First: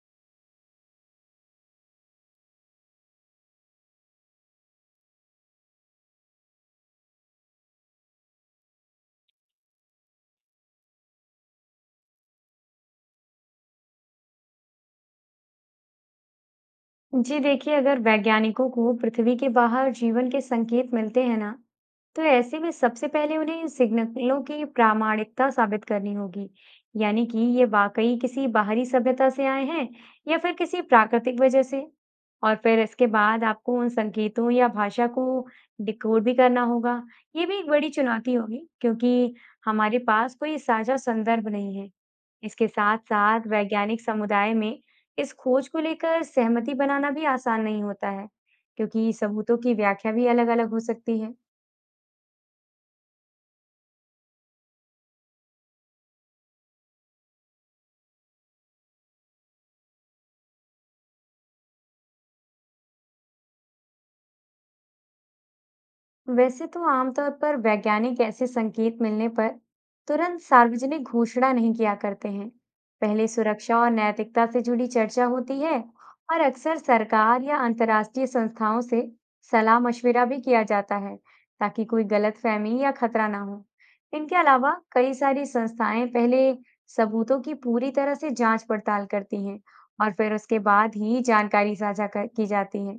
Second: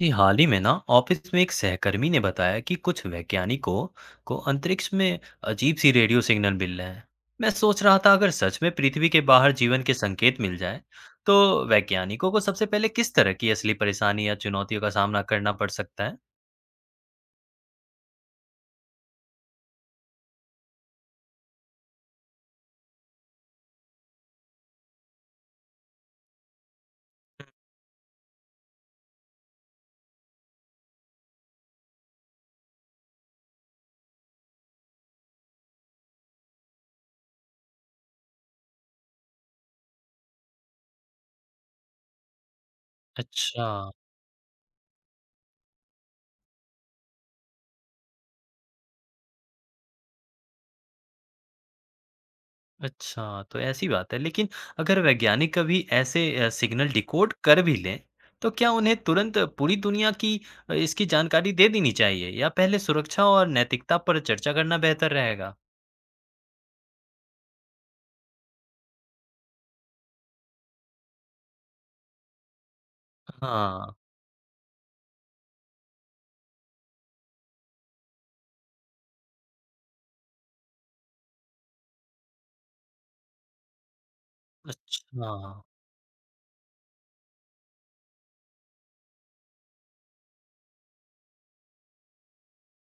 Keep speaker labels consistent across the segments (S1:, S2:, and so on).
S1: जी हाल ही में ना ऑफिस में एक सहकर्मी ने बताया कि कुछ वैज्ञानिकों को अंतरिक्ष में अजीब सी रेडियो सिग्नल मिल रहे हैं। मैं सोच रहा था अगर सच में पृथ्वी के बाहर जीवन के संकेत मिल जाए तो वैज्ञानिकों को सबसे पहले किस तरह की असली परेशानी या चुनौतियों का सामना करना पड़ सकता है।
S2: जी देखिए, अगर वैज्ञानिकों को पृथ्वी के बाहर जीवन के संकेत मिलते हैं ना, तो ऐसे में सबसे पहले उन्हें इन सिग्नलों की प्रामाणिकता साबित करनी होगी। यानी कि ये वाकई किसी बाहरी सभ्यता से आए हैं या फिर किसी प्राकृतिक वजह से। और फिर इसके बाद आपको उन संकेतों या भाषा को डिकोड भी करना होगा। ये भी एक बड़ी चुनौती होगी, क्योंकि हमारे पास कोई साझा संदर्भ नहीं है। इसके साथ साथ
S1: अच्छा।
S2: वैज्ञानिक समुदाय में इस खोज को लेकर सहमति बनाना भी आसान नहीं होता है, क्योंकि सबूतों की व्याख्या भी अलग-अलग हो सकती है।
S1: अच्छा, तो ऐसी बात है। लेकिन अगर वैज्ञानिक कभी ऐसे सिग्नल डिकोड कर भी लें, तो क्या उन्हें तुरंत पूरी दुनिया की इसकी जानकारी दे देनी चाहिए या पहले सुरक्षा और नैतिकता पर चर्चा करना बेहतर रहेगा?
S2: वैसे तो आमतौर पर वैज्ञानिक ऐसे संकेत मिलने पर तुरंत सार्वजनिक घोषणा नहीं किया करते हैं। पहले सुरक्षा और
S1: हाँ।
S2: नैतिकता से जुड़ी चर्चा होती है, और अक्सर सरकार या अंतर्राष्ट्रीय संस्थाओं से सलाह मशविरा भी किया जाता है, ताकि कोई गलतफहमी या खतरा ना हो। इनके अलावा कई
S1: अच्छा।
S2: सारी संस्थाएं पहले सबूतों की पूरी तरह से जांच पड़ताल करती हैं, और फिर उसके बाद ही जानकारी साझा की जाती है।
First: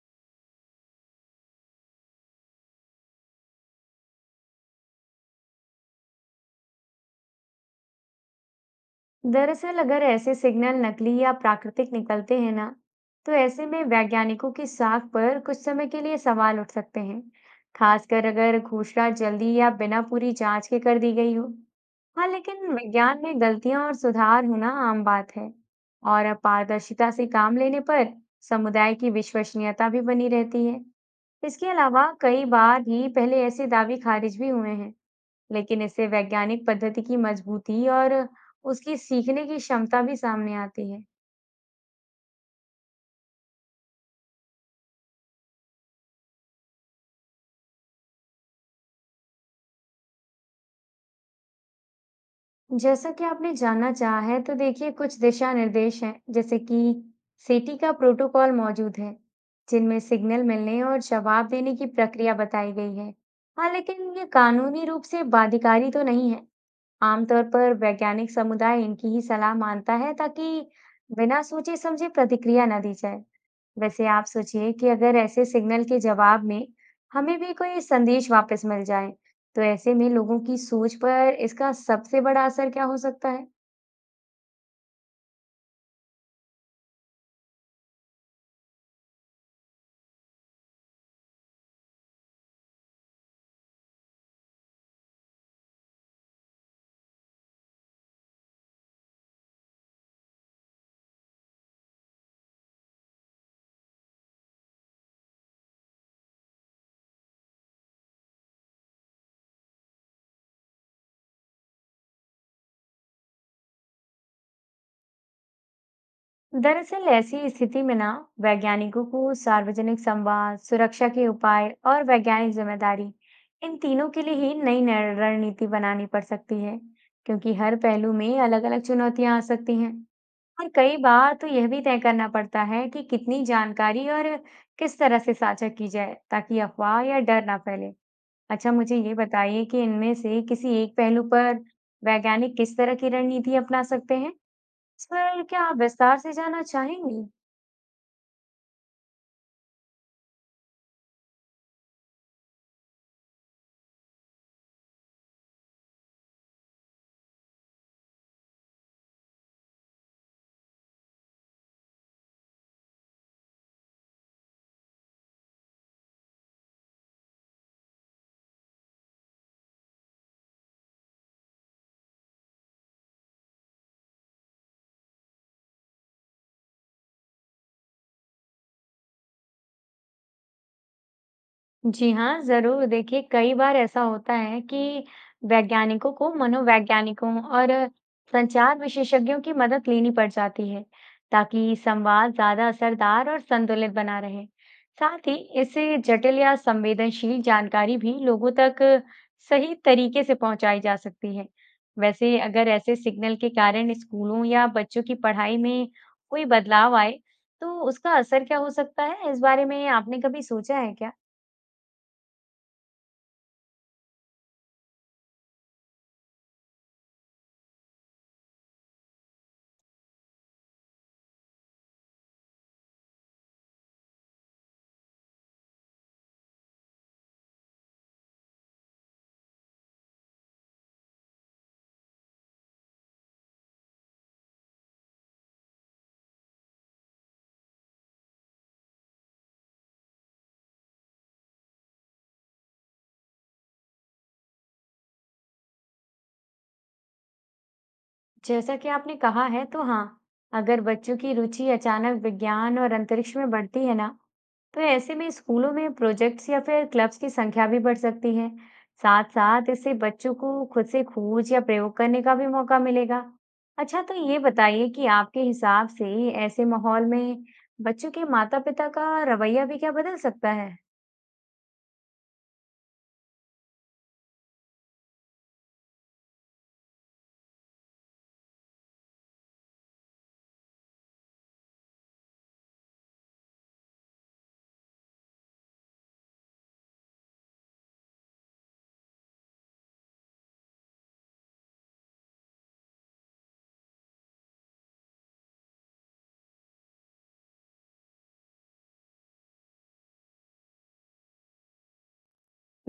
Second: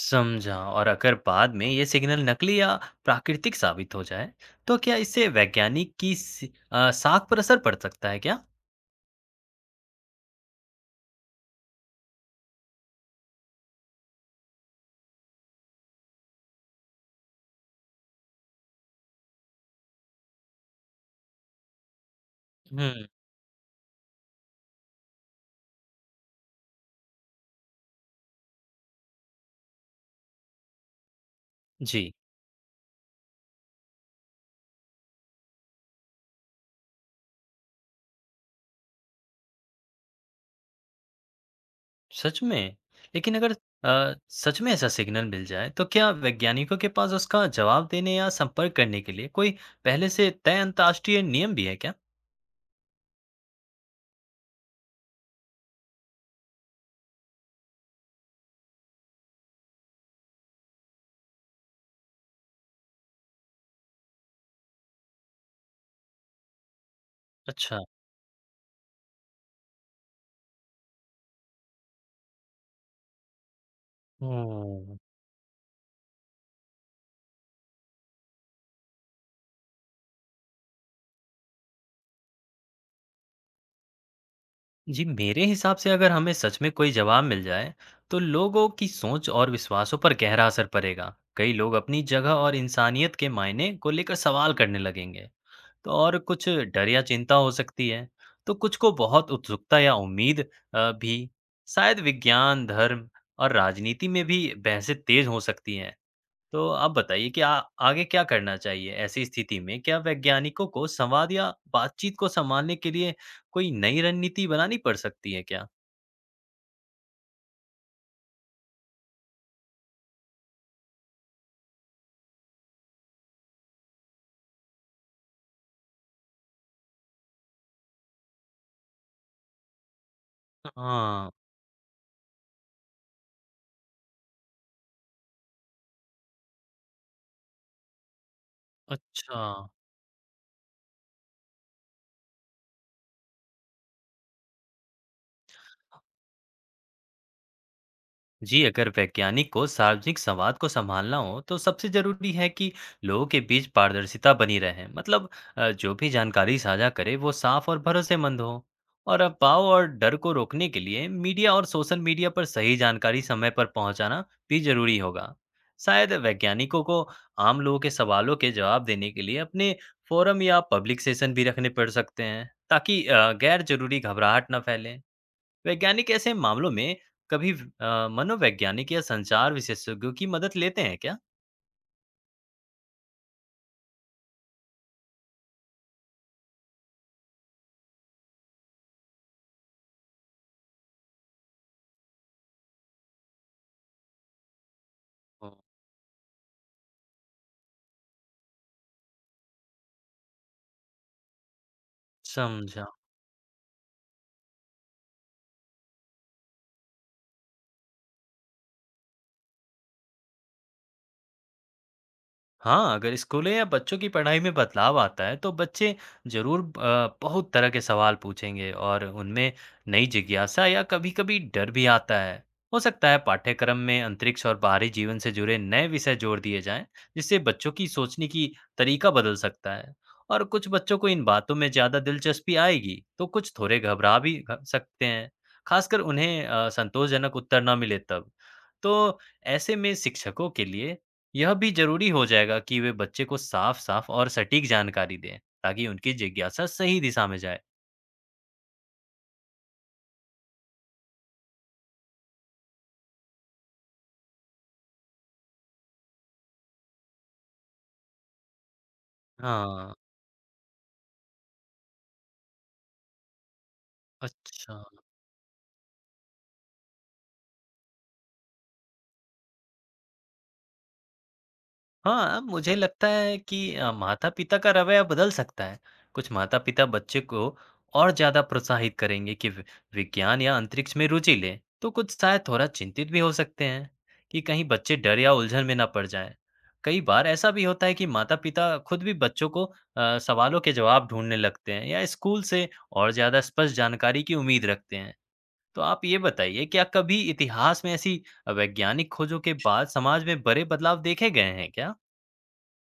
S1: समझा। और अगर बाद में ये सिग्नल नकली या प्राकृतिक साबित हो जाए, तो क्या इससे वैज्ञानिक की साख पर असर पड़ सकता है क्या?
S2: दरअसल अगर ऐसे सिग्नल नकली या प्राकृतिक निकलते हैं ना, तो ऐसे में वैज्ञानिकों की साख पर कुछ समय के लिए सवाल उठ सकते हैं, खासकर अगर घोषणा जल्दी या बिना पूरी जांच के कर दी गई हो। हाँ, लेकिन
S1: हम्म।
S2: विज्ञान में गलतियां और सुधार होना आम बात है, और अपारदर्शिता से काम लेने पर समुदाय की विश्वसनीयता भी बनी रहती है। इसके अलावा
S1: जी।
S2: कई बार ही पहले ऐसे दावे खारिज भी हुए हैं। लेकिन इससे वैज्ञानिक पद्धति की मजबूती और उसकी सीखने की क्षमता भी सामने आती है।
S1: सच में? लेकिन अगर सच में ऐसा सिग्नल मिल जाए, तो क्या वैज्ञानिकों के पास उसका जवाब देने या संपर्क करने के लिए कोई पहले से तय अंतर्राष्ट्रीय नियम भी है क्या?
S2: जैसा कि आपने जानना चाहा है, तो देखिए, कुछ दिशा निर्देश हैं, जैसे कि सीटी का प्रोटोकॉल मौजूद है, जिनमें सिग्नल मिलने और जवाब देने की प्रक्रिया बताई गई है। हाँ, लेकिन ये कानूनी रूप से बाध्यकारी तो नहीं है, आमतौर पर
S1: अच्छा।
S2: वैज्ञानिक समुदाय इनकी ही सलाह मानता है, ताकि बिना सोचे समझे प्रतिक्रिया ना दी जाए। वैसे आप सोचिए कि
S1: हम्म।
S2: अगर ऐसे सिग्नल के जवाब में हमें भी कोई संदेश वापस मिल जाए, तो ऐसे में लोगों की सोच पर इसका सबसे बड़ा असर क्या हो सकता है?
S1: जी मेरे हिसाब से अगर हमें सच में कोई जवाब मिल जाए तो लोगों की सोच और विश्वासों पर गहरा असर पड़ेगा। कई लोग अपनी जगह और इंसानियत के मायने को लेकर सवाल करने लगेंगे। तो और कुछ डर या चिंता हो सकती है, तो कुछ को बहुत उत्सुकता या उम्मीद भी। शायद विज्ञान धर्म और राजनीति में भी बहसें तेज हो सकती हैं। तो आप बताइए कि आगे क्या करना चाहिए ऐसी स्थिति में? क्या वैज्ञानिकों को संवाद या बातचीत को संभालने के लिए कोई नई रणनीति बनानी पड़ सकती है क्या?
S2: दरअसल ऐसी स्थिति में ना, वैज्ञानिकों को सार्वजनिक संवाद, सुरक्षा के उपाय और वैज्ञानिक जिम्मेदारी, इन तीनों के लिए ही नई रणनीति बनानी पड़ सकती है, क्योंकि हर पहलू में अलग-अलग चुनौतियां आ सकती हैं, और कई
S1: हाँ।
S2: बार तो यह भी तय करना पड़ता है कि कितनी जानकारी और किस तरह से साझा की जाए, ताकि अफवाह या डर ना फैले। अच्छा, मुझे ये
S1: अच्छा।
S2: बताइए कि इनमें से किसी एक पहलू पर वैज्ञानिक किस तरह की रणनीति अपना सकते हैं? इस पर क्या आप विस्तार से जाना चाहेंगी?
S1: जी अगर वैज्ञानिक को सार्वजनिक संवाद को संभालना हो तो सबसे जरूरी है कि लोगों के बीच पारदर्शिता बनी रहे। मतलब जो भी जानकारी साझा करे वो साफ और भरोसेमंद हो और अफवाह और डर को रोकने के लिए मीडिया और सोशल मीडिया पर सही जानकारी समय पर पहुंचाना भी जरूरी होगा। शायद वैज्ञानिकों को आम लोगों के सवालों के जवाब देने के लिए अपने फोरम या पब्लिक सेशन भी रखने पड़ सकते हैं ताकि गैर जरूरी घबराहट ना फैले। वैज्ञानिक ऐसे मामलों में कभी मनोवैज्ञानिक या संचार विशेषज्ञों की मदद लेते हैं क्या?
S2: जी हाँ, ज़रूर। देखिए, कई बार ऐसा होता है कि वैज्ञानिकों को मनोवैज्ञानिकों और संचार विशेषज्ञों की मदद लेनी पड़ जाती है, ताकि संवाद ज़्यादा असरदार और संतुलित बना रहे। साथ ही,
S1: हम्म।
S2: इससे जटिल या संवेदनशील जानकारी भी लोगों तक सही तरीके से पहुंचाई जा सकती है। वैसे, अगर
S1: समझा।
S2: ऐसे सिग्नल के कारण स्कूलों या बच्चों की पढ़ाई में कोई बदलाव आए, तो उसका असर क्या हो सकता है? इस बारे में आपने कभी सोचा है क्या?
S1: हाँ, अगर स्कूलें या बच्चों की पढ़ाई में बदलाव आता है तो बच्चे जरूर बहुत तरह के सवाल पूछेंगे और उनमें नई जिज्ञासा या कभी-कभी डर भी आता है। हो सकता है पाठ्यक्रम में अंतरिक्ष और बाहरी जीवन से जुड़े नए विषय जोड़ दिए जाएं, जिससे बच्चों की सोचने की तरीका बदल सकता है। और कुछ बच्चों को इन बातों में ज़्यादा दिलचस्पी आएगी, तो कुछ थोड़े सकते हैं, खासकर उन्हें संतोषजनक उत्तर ना मिले तब। तो ऐसे में शिक्षकों के लिए यह भी ज़रूरी हो जाएगा कि वे बच्चे को साफ-साफ और सटीक जानकारी दें, ताकि उनकी जिज्ञासा सही दिशा में जाए।
S2: जैसा कि आपने कहा है, तो हाँ, अगर बच्चों की रुचि अचानक विज्ञान और अंतरिक्ष में बढ़ती है ना, तो ऐसे में स्कूलों में प्रोजेक्ट्स या फिर क्लब्स की संख्या भी बढ़ सकती है। साथ साथ
S1: हाँ।
S2: इससे बच्चों को खुद से खोज या प्रयोग करने का भी मौका मिलेगा। अच्छा, तो ये
S1: अच्छा।
S2: बताइए कि आपके हिसाब से ऐसे माहौल में बच्चों के माता-पिता का रवैया भी क्या बदल सकता है?
S1: हाँ, मुझे लगता है कि माता-पिता का रवैया बदल सकता है। कुछ माता-पिता बच्चे को और ज़्यादा प्रोत्साहित करेंगे कि वि विज्ञान या अंतरिक्ष में रुचि लें, तो कुछ शायद थोड़ा चिंतित भी हो सकते हैं कि कहीं बच्चे डर या उलझन में ना पड़ जाएँ। कई बार ऐसा भी होता है कि माता-पिता खुद भी बच्चों को सवालों के जवाब ढूँढने लगते हैं या स्कूल से और ज़्यादा स्पष्ट जानकारी की उम्मीद रखते हैं। तो आप ये बताइए, क्या कभी इतिहास में ऐसी वैज्ञानिक खोजों के बाद समाज में बड़े बदलाव देखे गए हैं क्या?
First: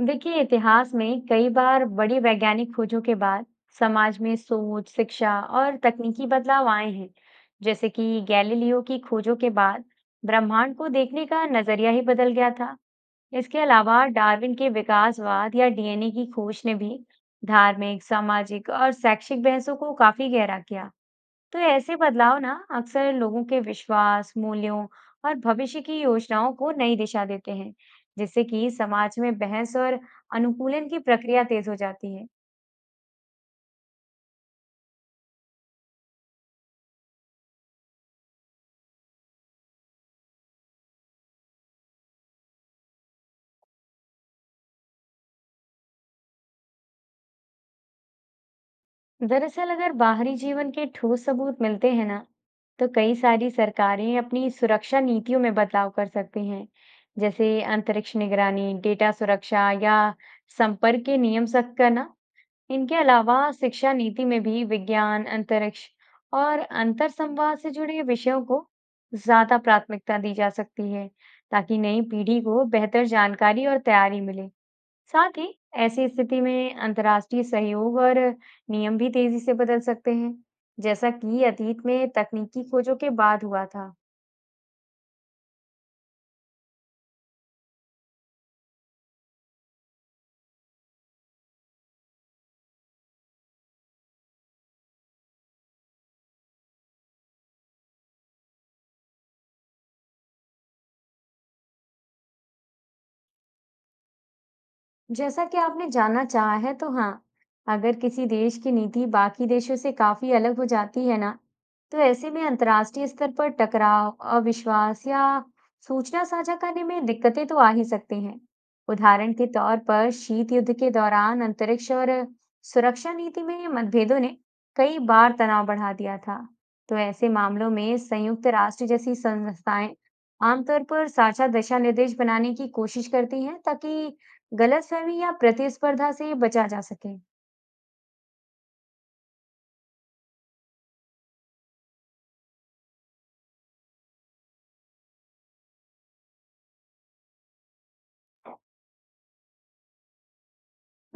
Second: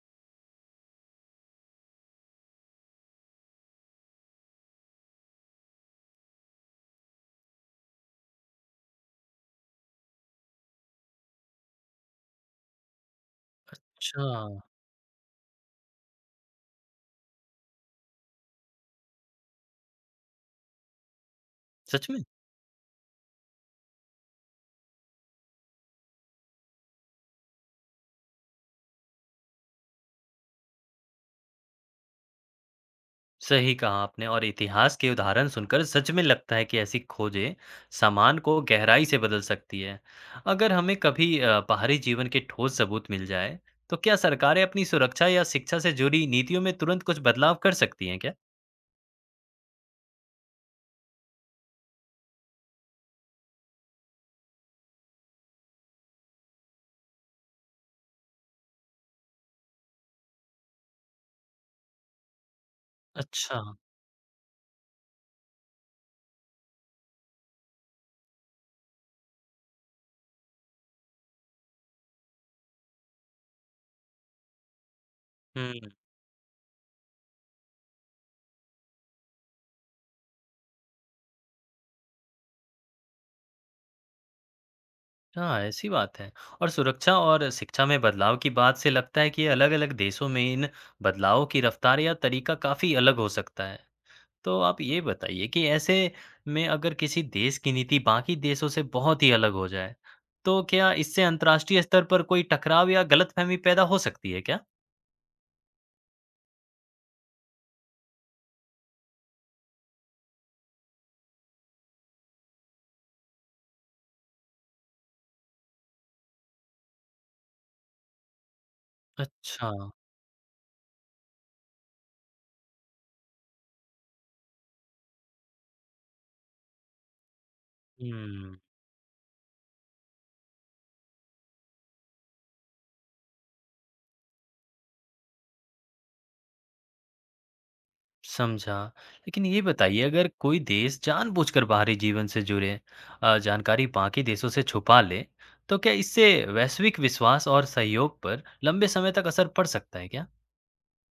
S2: देखिए, इतिहास में कई बार बड़ी वैज्ञानिक खोजों के बाद समाज में सोच, शिक्षा और तकनीकी बदलाव आए हैं, जैसे कि गैलीलियो की खोजों के बाद ब्रह्मांड को देखने का नजरिया ही बदल गया था। इसके अलावा
S1: अच्छा।
S2: डार्विन के विकासवाद या डीएनए की खोज ने भी धार्मिक, सामाजिक और शैक्षिक बहसों को काफी गहरा किया। तो ऐसे
S1: सच में?
S2: बदलाव ना अक्सर लोगों के विश्वास, मूल्यों और भविष्य की योजनाओं को नई दिशा देते हैं, जिससे कि समाज में बहस और अनुकूलन की प्रक्रिया तेज हो जाती है।
S1: सही कहा आपने। और इतिहास के उदाहरण सुनकर सच में लगता है कि ऐसी खोजें सामान को गहराई से बदल सकती है। अगर हमें कभी बाहरी जीवन के ठोस सबूत मिल जाए, तो क्या सरकारें अपनी सुरक्षा या शिक्षा से जुड़ी नीतियों में तुरंत कुछ बदलाव कर सकती हैं क्या?
S2: दरअसल अगर बाहरी जीवन के ठोस सबूत मिलते हैं ना, तो कई सारी सरकारें अपनी सुरक्षा नीतियों में बदलाव कर सकती हैं, जैसे अंतरिक्ष निगरानी, डेटा सुरक्षा या संपर्क के नियम सख्त करना। इनके अलावा
S1: अच्छा।
S2: शिक्षा नीति में भी विज्ञान, अंतरिक्ष और अंतर संवाद से जुड़े विषयों को ज्यादा प्राथमिकता दी जा सकती है, ताकि नई पीढ़ी को बेहतर जानकारी और तैयारी मिले। साथ ही
S1: हुँ।
S2: ऐसी स्थिति में अंतर्राष्ट्रीय सहयोग और नियम भी तेजी से बदल सकते हैं, जैसा कि अतीत में तकनीकी खोजों के बाद हुआ था।
S1: हाँ, ऐसी बात है। और सुरक्षा और शिक्षा में बदलाव की बात से लगता है कि अलग-अलग देशों में इन बदलावों की रफ्तार या तरीका काफ़ी अलग हो सकता है। तो आप ये बताइए कि ऐसे में अगर किसी देश की नीति बाकी देशों से बहुत ही अलग हो जाए, तो क्या इससे अंतर्राष्ट्रीय स्तर पर कोई टकराव या गलतफहमी पैदा हो सकती है क्या?
S2: जैसा कि आपने जानना चाहा है, तो हाँ, अगर किसी देश की नीति बाकी देशों से काफी अलग हो जाती है ना, तो ऐसे में अंतर्राष्ट्रीय स्तर पर टकराव, अविश्वास या सूचना साझा करने में दिक्कतें तो आ ही सकती हैं। उदाहरण के
S1: अच्छा।
S2: तौर पर शीत युद्ध के दौरान अंतरिक्ष और सुरक्षा नीति में मतभेदों ने कई बार तनाव बढ़ा दिया था। तो ऐसे मामलों में संयुक्त
S1: हुँ।
S2: राष्ट्र जैसी संस्थाएं आमतौर पर साझा दिशा निर्देश बनाने की कोशिश करती हैं, ताकि गलतफहमी या प्रतिस्पर्धा से बचा जा सके।
S1: समझा। लेकिन ये बताइए अगर कोई देश जानबूझकर बाहरी जीवन से जुड़े जानकारी बाकी देशों से छुपा ले, तो क्या इससे वैश्विक विश्वास और सहयोग पर लंबे समय तक असर पड़ सकता है क्या?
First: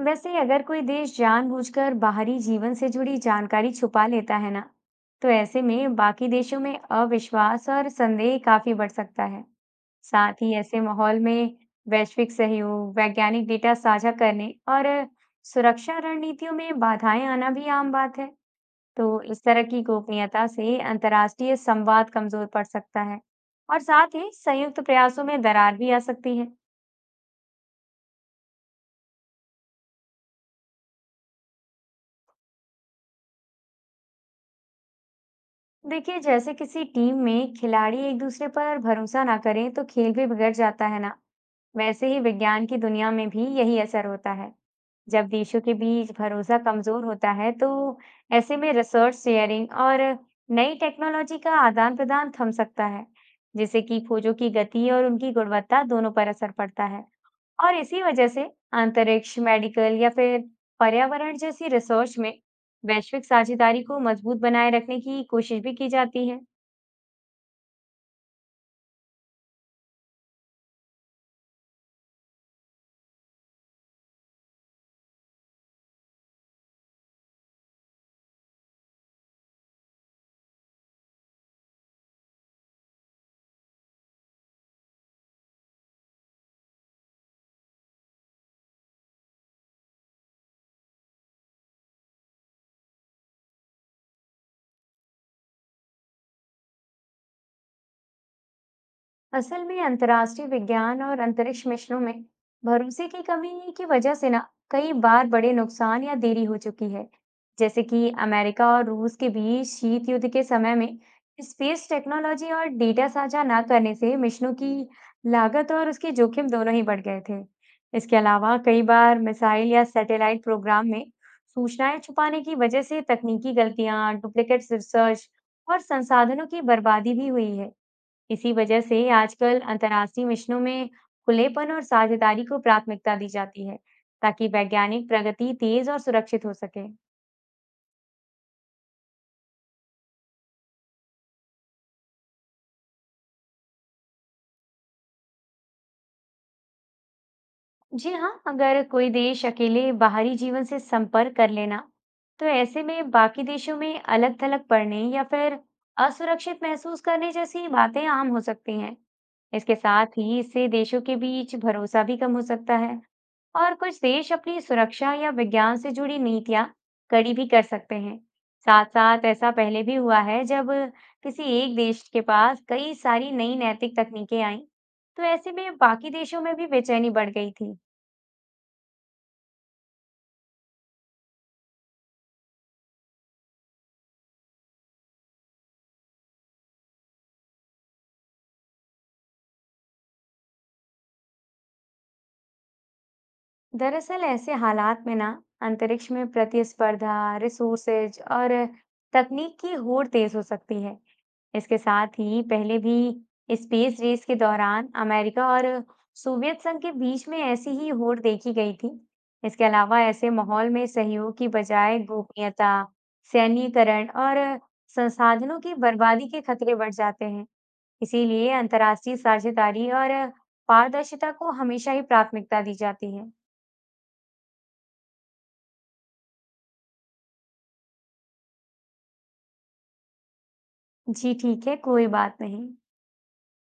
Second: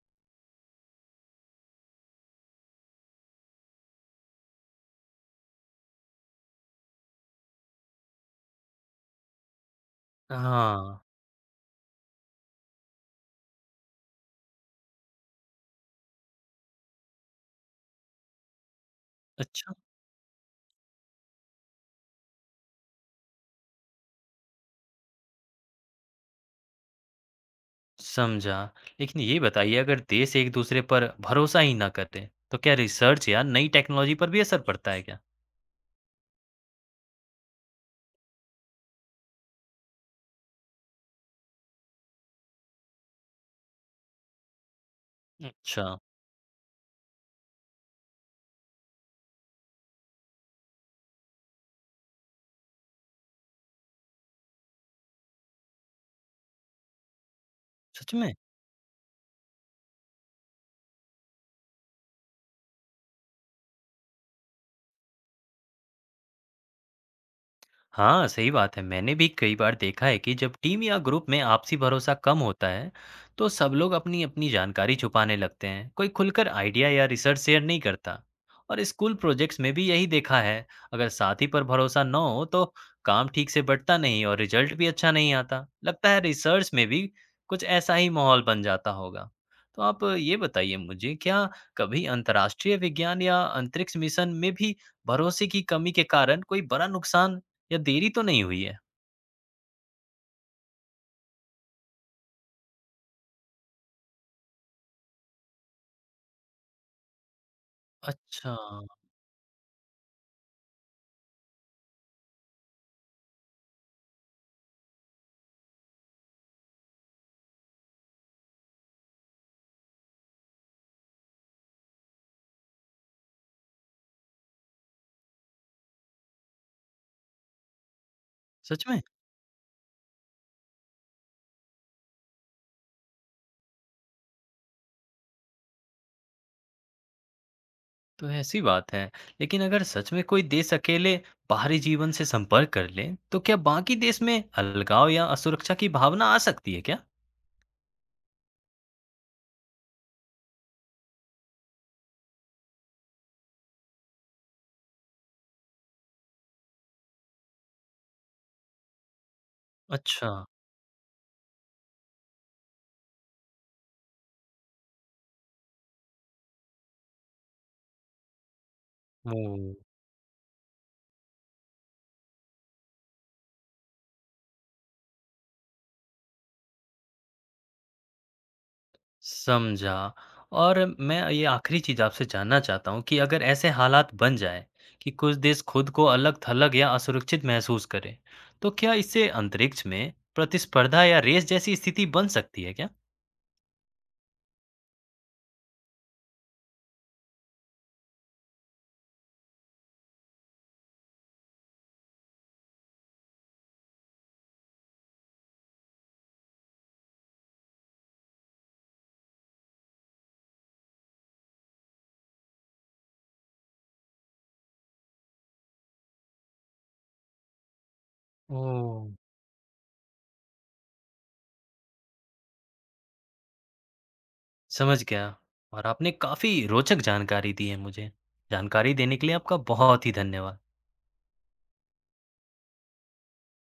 S2: वैसे अगर कोई देश जानबूझकर बाहरी जीवन से जुड़ी जानकारी छुपा लेता है ना, तो ऐसे में बाकी देशों में अविश्वास और संदेह काफी बढ़ सकता है। साथ ही ऐसे
S1: हाँ।
S2: माहौल में वैश्विक सहयोग, वैज्ञानिक डेटा साझा करने और सुरक्षा रणनीतियों में बाधाएं आना भी आम बात है। तो इस तरह
S1: अच्छा।
S2: की गोपनीयता से अंतर्राष्ट्रीय संवाद कमजोर पड़ सकता है, और साथ ही संयुक्त प्रयासों में दरार भी आ सकती है।
S1: समझा। लेकिन ये बताइए अगर देश एक-दूसरे पर भरोसा ही ना करें, तो क्या रिसर्च या नई टेक्नोलॉजी पर भी असर पड़ता है क्या?
S2: देखिए, जैसे किसी टीम में खिलाड़ी एक दूसरे पर भरोसा ना करें, तो खेल भी बिगड़ जाता है ना, वैसे ही विज्ञान की दुनिया में भी यही असर होता है। जब देशों के
S1: अच्छा।
S2: बीच भरोसा कमजोर होता है, तो ऐसे में रिसर्च शेयरिंग और नई टेक्नोलॉजी का आदान प्रदान थम सकता है, जिससे कि खोजों की गति और उनकी गुणवत्ता दोनों पर असर पड़ता है। और इसी
S1: सच
S2: वजह
S1: में?
S2: से अंतरिक्ष, मेडिकल या फिर पर्यावरण जैसी रिसर्च में वैश्विक साझेदारी को मजबूत बनाए रखने की कोशिश भी की जाती है।
S1: हाँ, सही बात है। मैंने भी कई बार देखा है कि जब टीम या ग्रुप में आपसी भरोसा कम होता है, तो सब लोग अपनी-अपनी जानकारी छुपाने लगते हैं। कोई खुलकर आइडिया या रिसर्च शेयर नहीं करता। और स्कूल प्रोजेक्ट्स में भी यही देखा है, अगर साथी पर भरोसा न हो, तो काम ठीक से बंटता नहीं और रिजल्ट भी अच्छा नहीं आता। लगता है रिसर्च में भी कुछ ऐसा ही माहौल बन जाता होगा। तो आप ये बताइए मुझे, क्या कभी अंतर्राष्ट्रीय विज्ञान या अंतरिक्ष मिशन में भी भरोसे की कमी के कारण कोई बड़ा नुकसान या देरी तो नहीं हुई है?
S2: असल में अंतर्राष्ट्रीय विज्ञान और अंतरिक्ष मिशनों में भरोसे की कमी की वजह से ना कई बार बड़े नुकसान या देरी हो चुकी है, जैसे कि
S1: अच्छा।
S2: अमेरिका और रूस के बीच शीत युद्ध के समय में स्पेस टेक्नोलॉजी और डेटा साझा ना करने से मिशनों की लागत और उसके जोखिम दोनों ही बढ़ गए थे। इसके अलावा कई बार मिसाइल या सैटेलाइट प्रोग्राम में सूचनाएं छुपाने की वजह से तकनीकी गलतियां, डुप्लीकेट रिसर्च और संसाधनों की बर्बादी भी हुई है। इसी वजह
S1: सच
S2: से
S1: में?
S2: आजकल अंतर्राष्ट्रीय मिशनों में खुलेपन और साझेदारी को प्राथमिकता दी जाती है, ताकि वैज्ञानिक प्रगति तेज और सुरक्षित हो सके।
S1: तो ऐसी बात है। लेकिन अगर सच में कोई देश अकेले बाहरी जीवन से संपर्क कर ले, तो क्या बाकी देश में अलगाव या असुरक्षा की भावना आ सकती है क्या?
S2: जी हाँ, अगर कोई देश अकेले बाहरी जीवन से संपर्क कर लेना, तो ऐसे में बाकी देशों में अलग-थलग पड़ने या फिर असुरक्षित महसूस करने जैसी बातें आम हो सकती हैं। इसके साथ
S1: अच्छा।
S2: ही इससे देशों के बीच भरोसा भी कम हो सकता है। और कुछ देश अपनी सुरक्षा या विज्ञान से जुड़ी नीतियां कड़ी भी कर सकते हैं। साथ साथ ऐसा
S1: ओह!
S2: पहले भी हुआ है, जब किसी एक देश के पास कई सारी नई नैतिक तकनीकें आईं, तो ऐसे में बाकी देशों में भी बेचैनी बढ़ गई थी।
S1: समझा। और मैं ये आखिरी चीज़ आपसे जानना चाहता हूँ कि अगर ऐसे हालात बन जाए कि कुछ देश खुद को अलग-थलग या असुरक्षित महसूस करें, तो क्या इससे अंतरिक्ष में प्रतिस्पर्धा या रेस जैसी स्थिति बन सकती है क्या?
S2: दरअसल ऐसे हालात में ना अंतरिक्ष में प्रतिस्पर्धा, रिसोर्सेज और तकनीक की होड़ तेज हो सकती है। इसके साथ ही पहले भी स्पेस रेस के दौरान अमेरिका और सोवियत संघ के बीच में ऐसी ही होड़ देखी गई थी। इसके अलावा ऐसे माहौल में सहयोग की बजाय गोपनीयता, सैन्यीकरण और संसाधनों की बर्बादी के खतरे बढ़ जाते हैं। इसीलिए
S1: ओह!
S2: अंतर्राष्ट्रीय साझेदारी और पारदर्शिता को हमेशा ही प्राथमिकता दी जाती है।
S1: समझ गया। और आपने काफ़ी रोचक जानकारी दी है मुझे। जानकारी देने के लिए आपका बहुत ही धन्यवाद।
S2: जी ठीक है, कोई बात नहीं।